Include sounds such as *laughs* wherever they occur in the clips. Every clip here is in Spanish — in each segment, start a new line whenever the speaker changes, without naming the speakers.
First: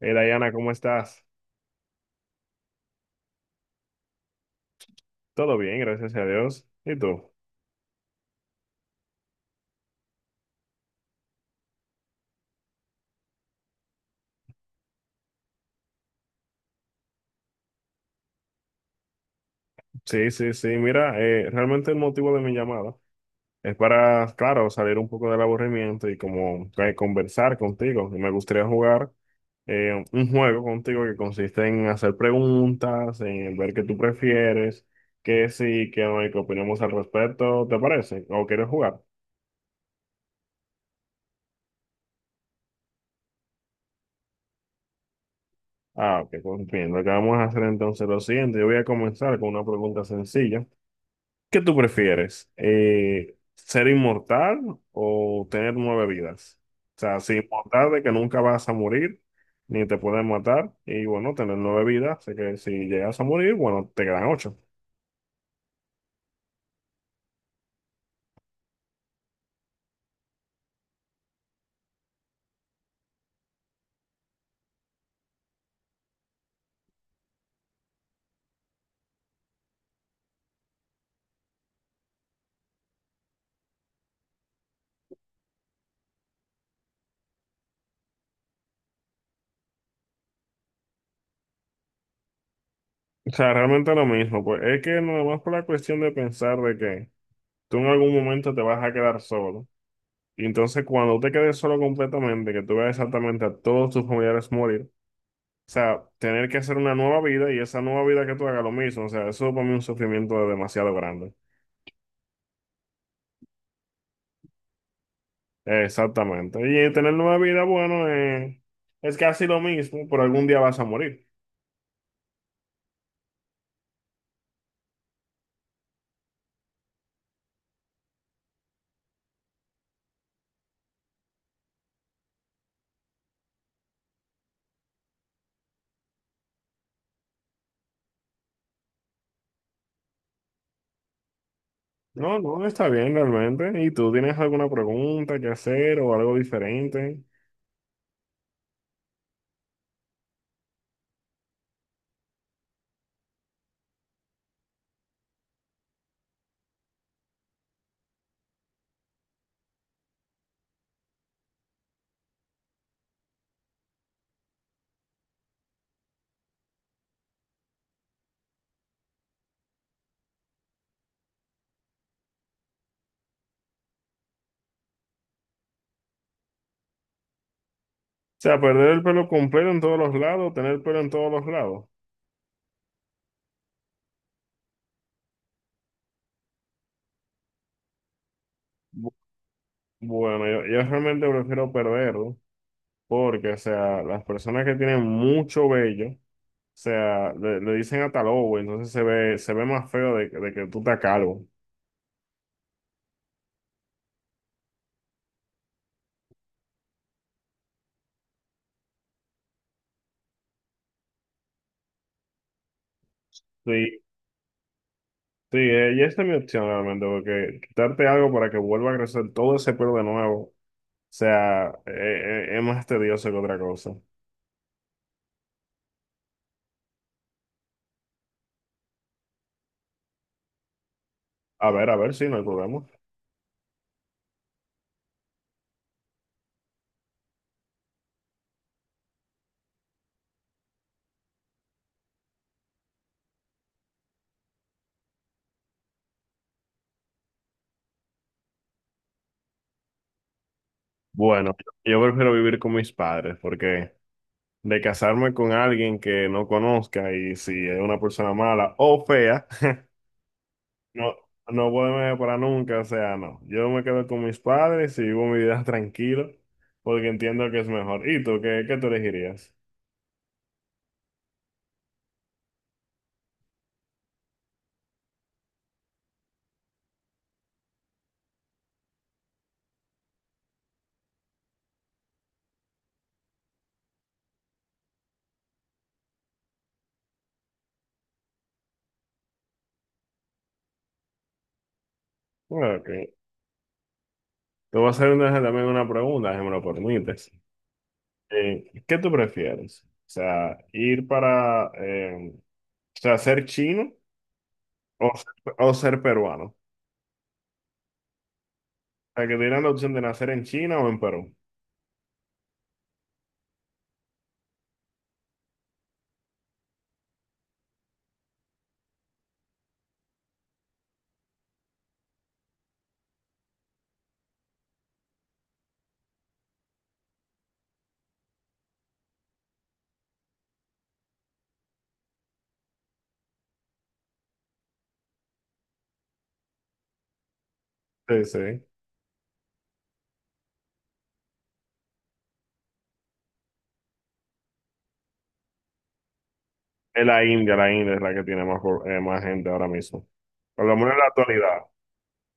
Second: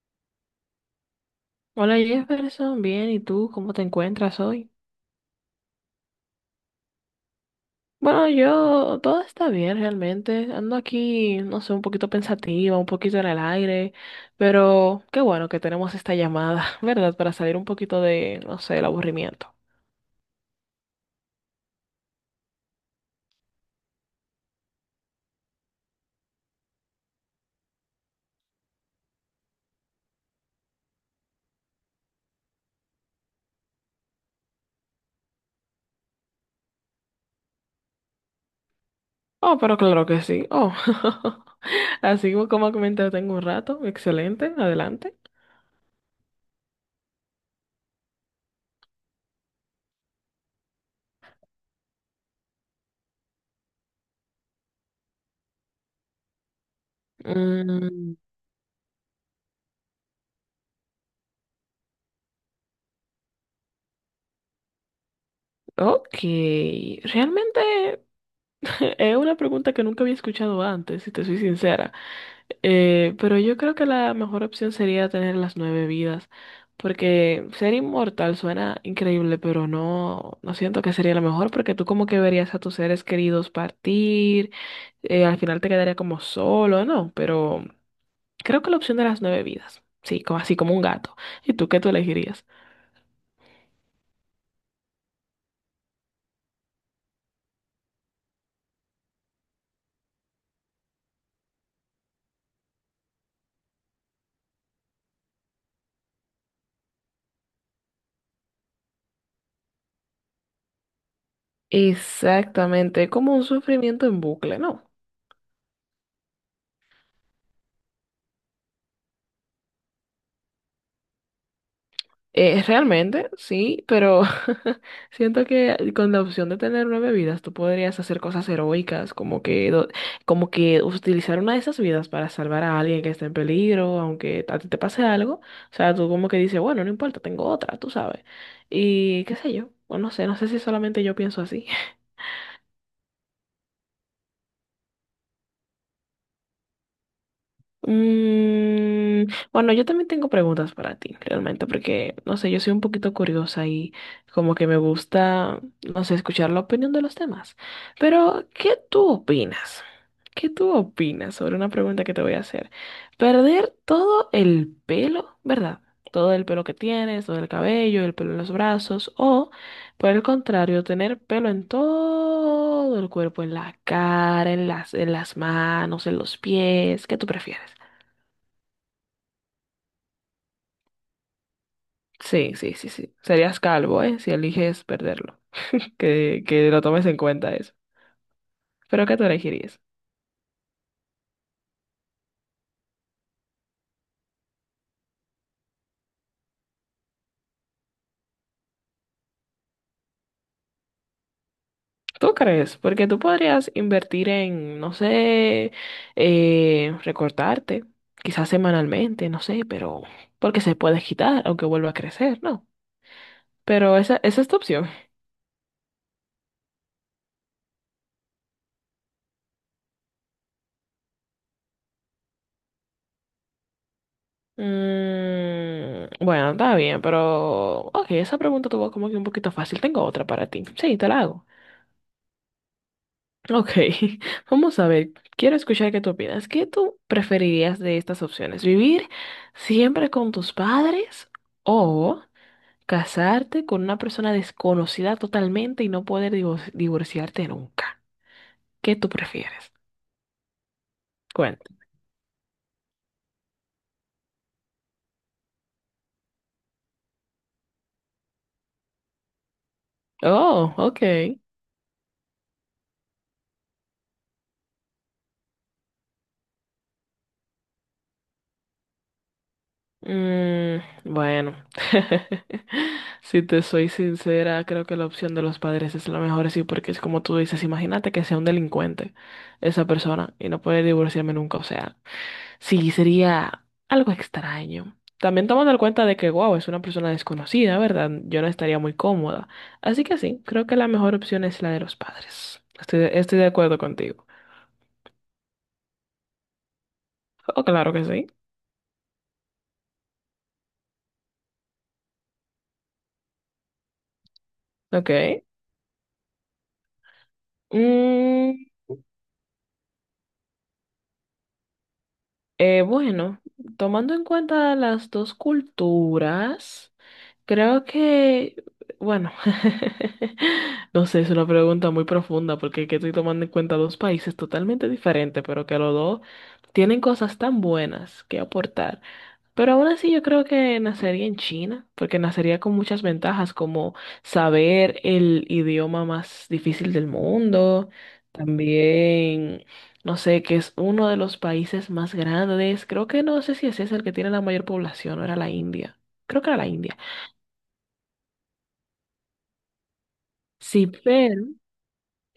Dayana, ¿cómo estás?
Hola Jefferson, bien, ¿y tú cómo te encuentras hoy?
Todo bien, gracias a Dios. ¿Y tú?
Bueno, yo todo está bien realmente. Ando aquí, no sé, un poquito pensativa, un poquito en el aire, pero qué bueno que tenemos esta llamada, *laughs* ¿verdad? Para salir un poquito de, no sé, el aburrimiento.
Sí, sí, sí. Mira, realmente el motivo de mi llamada es para, claro, salir un poco del aburrimiento y como conversar contigo. Y me gustaría jugar un juego contigo que consiste en hacer preguntas, en ver qué tú prefieres, qué sí, qué no y qué opinamos al respecto. ¿Te parece? ¿O quieres jugar?
Oh, pero claro que sí. Oh, *laughs* así como comenté, tengo un rato. Excelente, adelante.
Ah, ok, pues bien. Lo que vamos a hacer entonces es lo siguiente. Yo voy a comenzar con una pregunta sencilla. ¿Qué tú prefieres? ¿Ser inmortal o tener 9 vidas? O sea, ser inmortal de que
Mm,
nunca vas a morir, ni te pueden matar, y bueno, tener 9 vidas, así que si llegas a morir, bueno, te quedan 8.
ok, realmente. *laughs* Es una pregunta que nunca había escuchado antes, si te soy sincera. Pero yo creo que la mejor opción sería tener las nueve vidas, porque ser inmortal suena increíble, pero no, no siento que sería lo mejor, porque tú como que verías a tus seres queridos partir, al final te quedaría como solo, ¿no? Pero creo que la opción de las nueve vidas, sí, como, así como un gato. ¿Y tú qué tú elegirías?
O sea, realmente lo mismo, pues es que nada más por la cuestión de pensar de que tú en algún momento te vas a quedar solo, y entonces cuando te quedes solo completamente, que tú veas exactamente a todos tus familiares morir. O sea, tener que hacer una nueva vida y esa nueva vida que tú hagas lo mismo. O sea, eso para mí es un sufrimiento demasiado grande.
Exactamente, como un sufrimiento en bucle, ¿no?
Exactamente. Y tener nueva vida, bueno, es casi lo mismo, pero algún día vas a morir.
Realmente, sí, pero *laughs* siento que con la opción de tener nueve vidas, tú podrías hacer cosas heroicas, como que utilizar una de esas vidas para salvar a alguien que está en peligro, aunque a ti te pase algo. O sea, tú como que dices, bueno, no importa, tengo otra, tú sabes. Y qué sé yo, bueno, no sé, no sé si solamente yo pienso así.
No, no, está bien realmente. ¿Y tú tienes alguna pregunta que hacer o algo diferente? O
Mm, bueno, yo también tengo preguntas para ti, realmente, porque, no sé, yo soy un poquito curiosa y como que me gusta, no sé, escuchar la opinión de los demás. Pero, ¿qué tú opinas? ¿Qué tú opinas sobre una pregunta que te voy a hacer? Perder todo el pelo, ¿verdad? Todo el pelo que tienes, todo el cabello, el pelo en los brazos, o, por el contrario, tener pelo en todo el cuerpo, en la cara, en las manos, en los pies. ¿Qué tú prefieres?
sea, perder el pelo completo en todos los lados, tener pelo en todos los lados.
Sí, sí, sí, sí. Serías calvo, ¿eh? Si eliges perderlo. Que lo tomes en cuenta eso. Pero
Bu-
¿qué tú elegirías?
Bueno, yo realmente prefiero perderlo porque, o sea, las personas que tienen mucho vello. O sea, le dicen hasta lobo, entonces se ve más feo de, de que tú estás calvo.
¿Tú crees? Porque tú podrías invertir en, no sé, recortarte, quizás semanalmente, no sé, pero porque se puede quitar, aunque vuelva a crecer, ¿no? Pero
Sí,
esa es tu opción.
sí, y esta es mi opción realmente, porque quitarte algo para que vuelva a crecer todo ese pelo de nuevo, o sea, es más tedioso que otra cosa.
Mm, bueno, está bien, pero... Ok, esa pregunta tuvo como que un poquito fácil. Tengo otra para ti. Sí, te la hago.
A ver si no hay problema.
Ok, *laughs* vamos a ver, quiero escuchar qué tú opinas. ¿Qué tú preferirías de estas opciones? ¿Vivir siempre con tus padres o casarte con una persona desconocida totalmente y no poder divorciarte nunca? ¿Qué tú prefieres?
Bueno,
Cuenta.
yo prefiero vivir con mis padres, porque de casarme con alguien que no conozca y si es una persona mala o fea. *laughs*
Oh,
No,
ok.
no voy a para nunca, o sea, no. Yo me quedo con mis padres y vivo mi vida *laughs* tranquilo, porque entiendo que es mejor. ¿Y tú qué, qué tú elegirías?
Mm, bueno, *laughs* si te soy sincera, creo que la opción de los padres es la mejor, sí, porque es como tú dices, imagínate que sea un delincuente esa persona y no poder divorciarme nunca, o sea. Sí, sería algo extraño. También tomando en cuenta de que, wow, es una persona desconocida, ¿verdad? Yo no estaría muy cómoda. Así que sí, creo que la mejor opción es la de los padres.
Ok.
Estoy,
Te
estoy de acuerdo contigo.
voy a hacer también una pregunta, si me lo permites.
Oh, claro que sí.
¿Qué tú prefieres? O sea, ir para, o sea, ser chino o,
Ok.
o ser peruano. O
Mm,
sea, que te dieran la opción de nacer en China o en Perú.
bueno, tomando en cuenta las dos culturas. Creo que, bueno, *laughs* no sé, es una pregunta muy profunda porque que estoy tomando en cuenta dos países totalmente diferentes, pero que los dos tienen cosas tan buenas que aportar. Pero aún así yo creo que nacería en China, porque nacería con muchas ventajas como saber el idioma más difícil del mundo,
Sí, sí.
también, no sé, que es uno de los países más grandes. Creo que no sé si ese es el que tiene la mayor población, o era la India. Creo que era la India.
Es la India es la que tiene más, más gente ahora mismo. Por lo
Sí,
menos en la
pero,
actualidad.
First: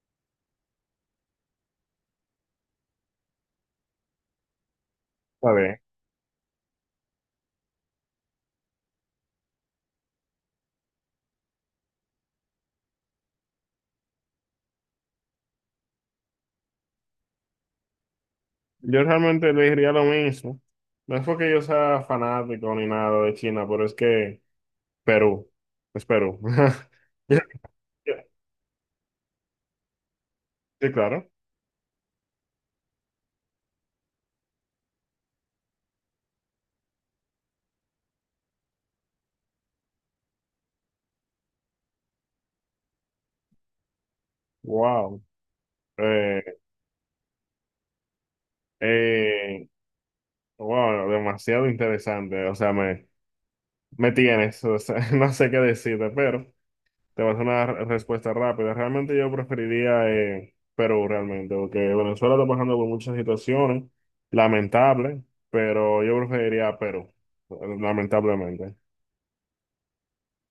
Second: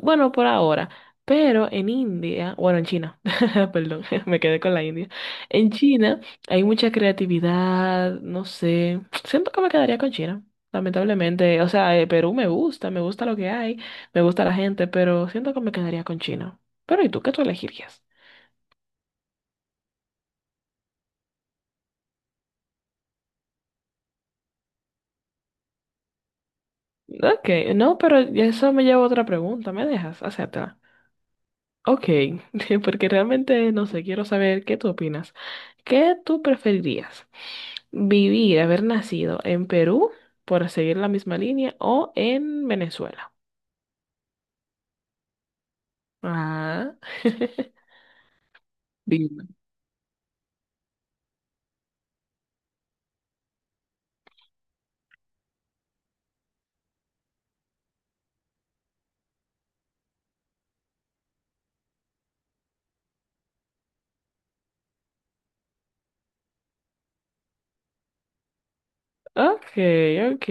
bueno, por ahora, pero en India, bueno, en China, *laughs* perdón, *laughs* me quedé con la India. En
¿Sabes?
China hay mucha creatividad, no sé, siento que me quedaría con China, lamentablemente. O sea, Perú me gusta lo que hay, me gusta la gente, pero siento que me quedaría con China. Pero ¿y tú qué tú elegirías?
Yo realmente le diría lo mismo. No es porque yo sea fanático ni nada de China, pero es que Perú, es Perú. *laughs* Ya,
Ok, no, pero
ya.
eso me lleva a otra pregunta, ¿me dejas? Hacértela.
Sí, claro.
Ok, *laughs* porque realmente, no sé, quiero saber qué tú opinas. ¿Qué tú preferirías? Vivir, haber nacido en Perú, por seguir la misma línea, o en Venezuela.
Wow. Eh,
Ah. *laughs* Dime.
eh, wow, demasiado interesante. O sea, me tienes. O sea, *laughs* no sé qué decirte, pero te vas a hacer una respuesta rápida. Realmente yo preferiría Perú, realmente, porque Venezuela está pasando por muchas situaciones lamentables, pero yo preferiría Perú, lamentablemente.
Ok, ok.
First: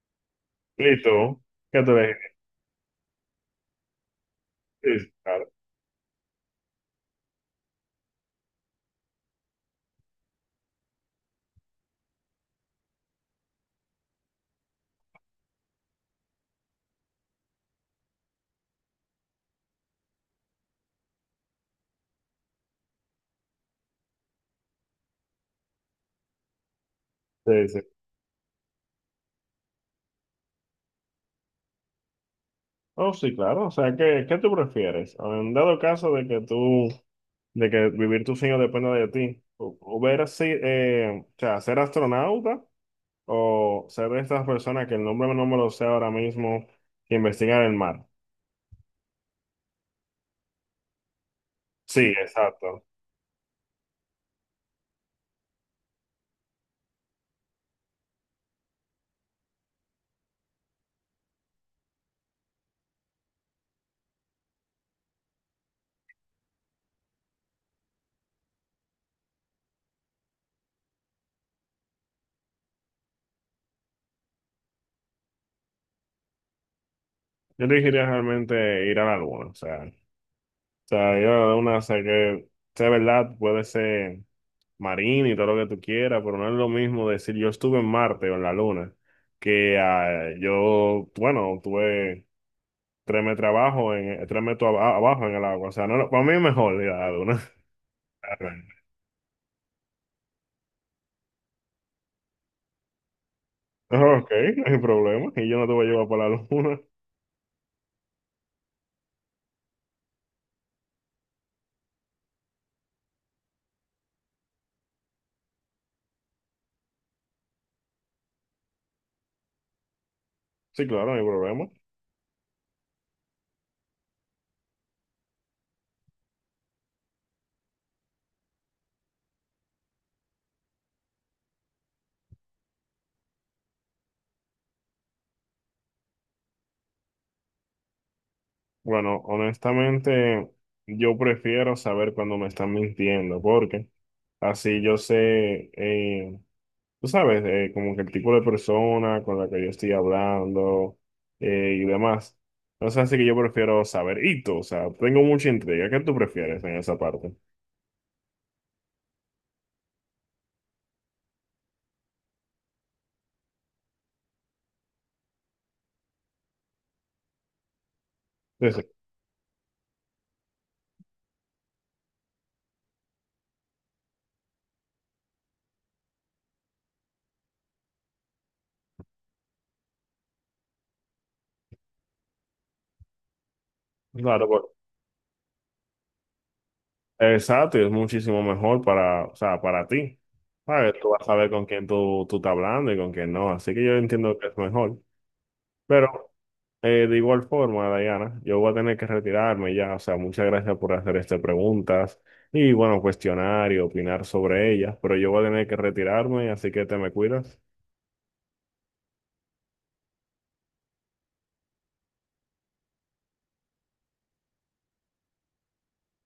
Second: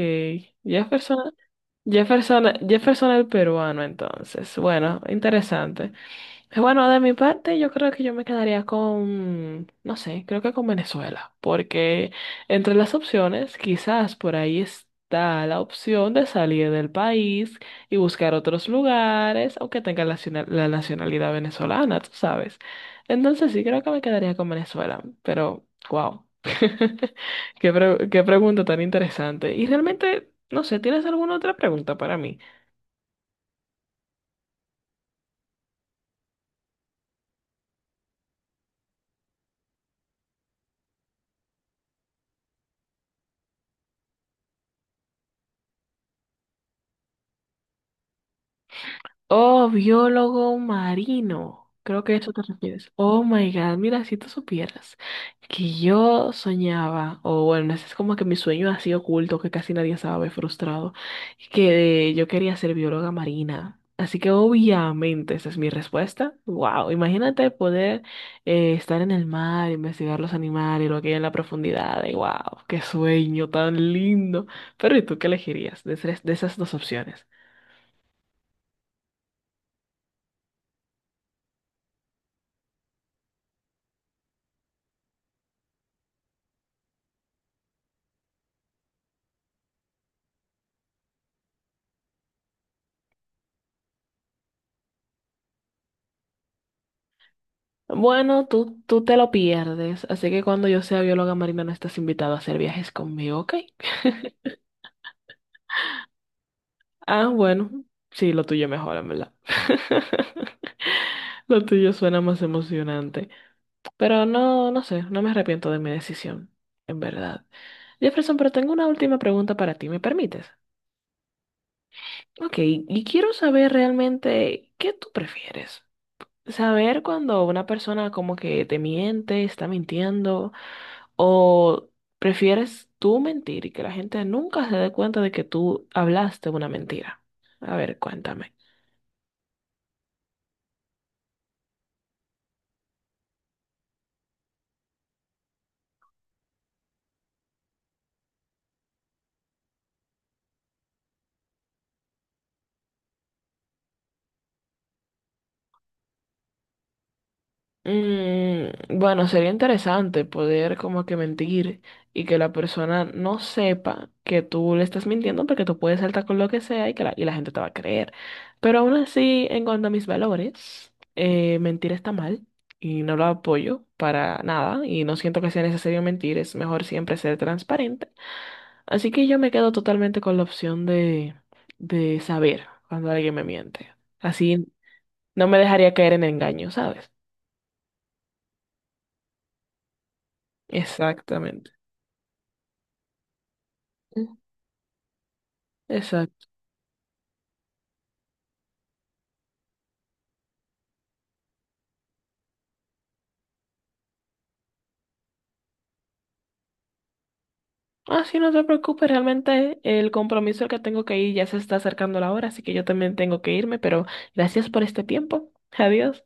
¿Y
Jefferson,
tú? ¿Qué te dije?
Jefferson el peruano, entonces.
Sí,
Bueno,
sí, claro.
interesante. Bueno, de mi parte, yo creo que yo me quedaría con, no sé, creo que con Venezuela, porque entre las opciones, quizás por ahí está la opción de salir del país y buscar otros lugares, aunque tenga la, la nacionalidad venezolana, tú sabes. Entonces sí, creo que me quedaría con Venezuela, pero wow. *laughs*
Sí, sí.
Qué pregunta tan interesante. Y realmente, no sé, ¿tienes alguna otra pregunta para mí?
Oh, sí, claro. O sea, ¿qué, qué tú prefieres? En dado caso de que tú, de que vivir tus sueños dependa de ti, o ver así, o sea, ser astronauta o ser de estas personas que el nombre no me lo sé ahora mismo, que investigan el mar.
Oh, biólogo marino. Creo
Sí,
que a eso te
exacto.
refieres. Oh my God, mira, si tú supieras que yo soñaba, o bueno, ese es como que mi sueño así oculto que casi nadie sabe, frustrado, que yo quería ser bióloga marina. Así que obviamente esa es mi respuesta. Wow, imagínate poder estar en el mar, investigar los animales, lo que hay en la profundidad. Wow, qué sueño tan lindo. Pero ¿y tú qué elegirías de esas dos opciones?
Yo elegiría realmente ir a la luna. O sea, yo a la luna sé que, sea verdad, puede ser. Marino y todo lo que tú quieras, pero no es lo mismo decir yo estuve en Marte o en la Luna, que ah, yo, bueno, tuve 3 metros abajo, en, 3 metros abajo en el agua. O sea, no, para mí es mejor ir a la Luna.
Bueno,
*laughs*
tú te lo pierdes, así que cuando yo sea bióloga marina no estás invitado a hacer viajes conmigo, ¿ok?
Ok,
*laughs*
no hay problema. Y yo no te voy a llevar para la Luna. *laughs*
Ah, bueno, sí, lo tuyo mejor, en verdad. *laughs* Lo tuyo suena más emocionante. Pero no, no sé, no me arrepiento de mi decisión, en verdad. Jefferson, pero tengo una última pregunta para ti, ¿me permites?
Sí, claro, no hay problema.
Ok, y quiero saber realmente qué tú prefieres. Saber cuando una persona como que te miente, está mintiendo ¿O prefieres tú mentir y que la gente nunca se dé cuenta de que tú hablaste una mentira? A ver, cuéntame.
Bueno, honestamente, yo prefiero saber cuando me están mintiendo, porque así yo sé. Tú sabes, como que el tipo de persona con la que yo estoy hablando y demás. Entonces, así que yo prefiero saber y o sea, tengo mucha intriga. ¿Qué tú prefieres en esa parte?
Mm, bueno, sería interesante poder como que mentir y que la persona no sepa que tú le estás mintiendo porque tú puedes saltar con lo que sea y que y la gente te va a creer.
Sí,
Pero
sí,
aún así, en cuanto a mis valores, mentir está mal y no lo apoyo para nada y no siento que sea necesario mentir, es mejor siempre ser transparente. Así que yo me quedo totalmente con la opción de saber cuando alguien me miente.
claro, pues,
Así no me dejaría caer en engaño, ¿sabes?
exacto, y es muchísimo mejor para, o sea, para ti. ¿Sabes? Tú vas a saber con
Exactamente.
quién tú estás hablando y con quién no, así que yo
Mm.
entiendo que es mejor. Pero
Exacto.
De igual forma, Diana, yo voy a tener que retirarme ya, o sea, muchas gracias por hacer estas preguntas y bueno, cuestionar y opinar sobre ellas, pero yo voy a tener que retirarme, así que te me cuidas.
Ah, sí, no te preocupes, realmente el compromiso al que tengo que ir ya se está acercando la hora, así que yo también tengo que irme, pero gracias por este tiempo. Adiós.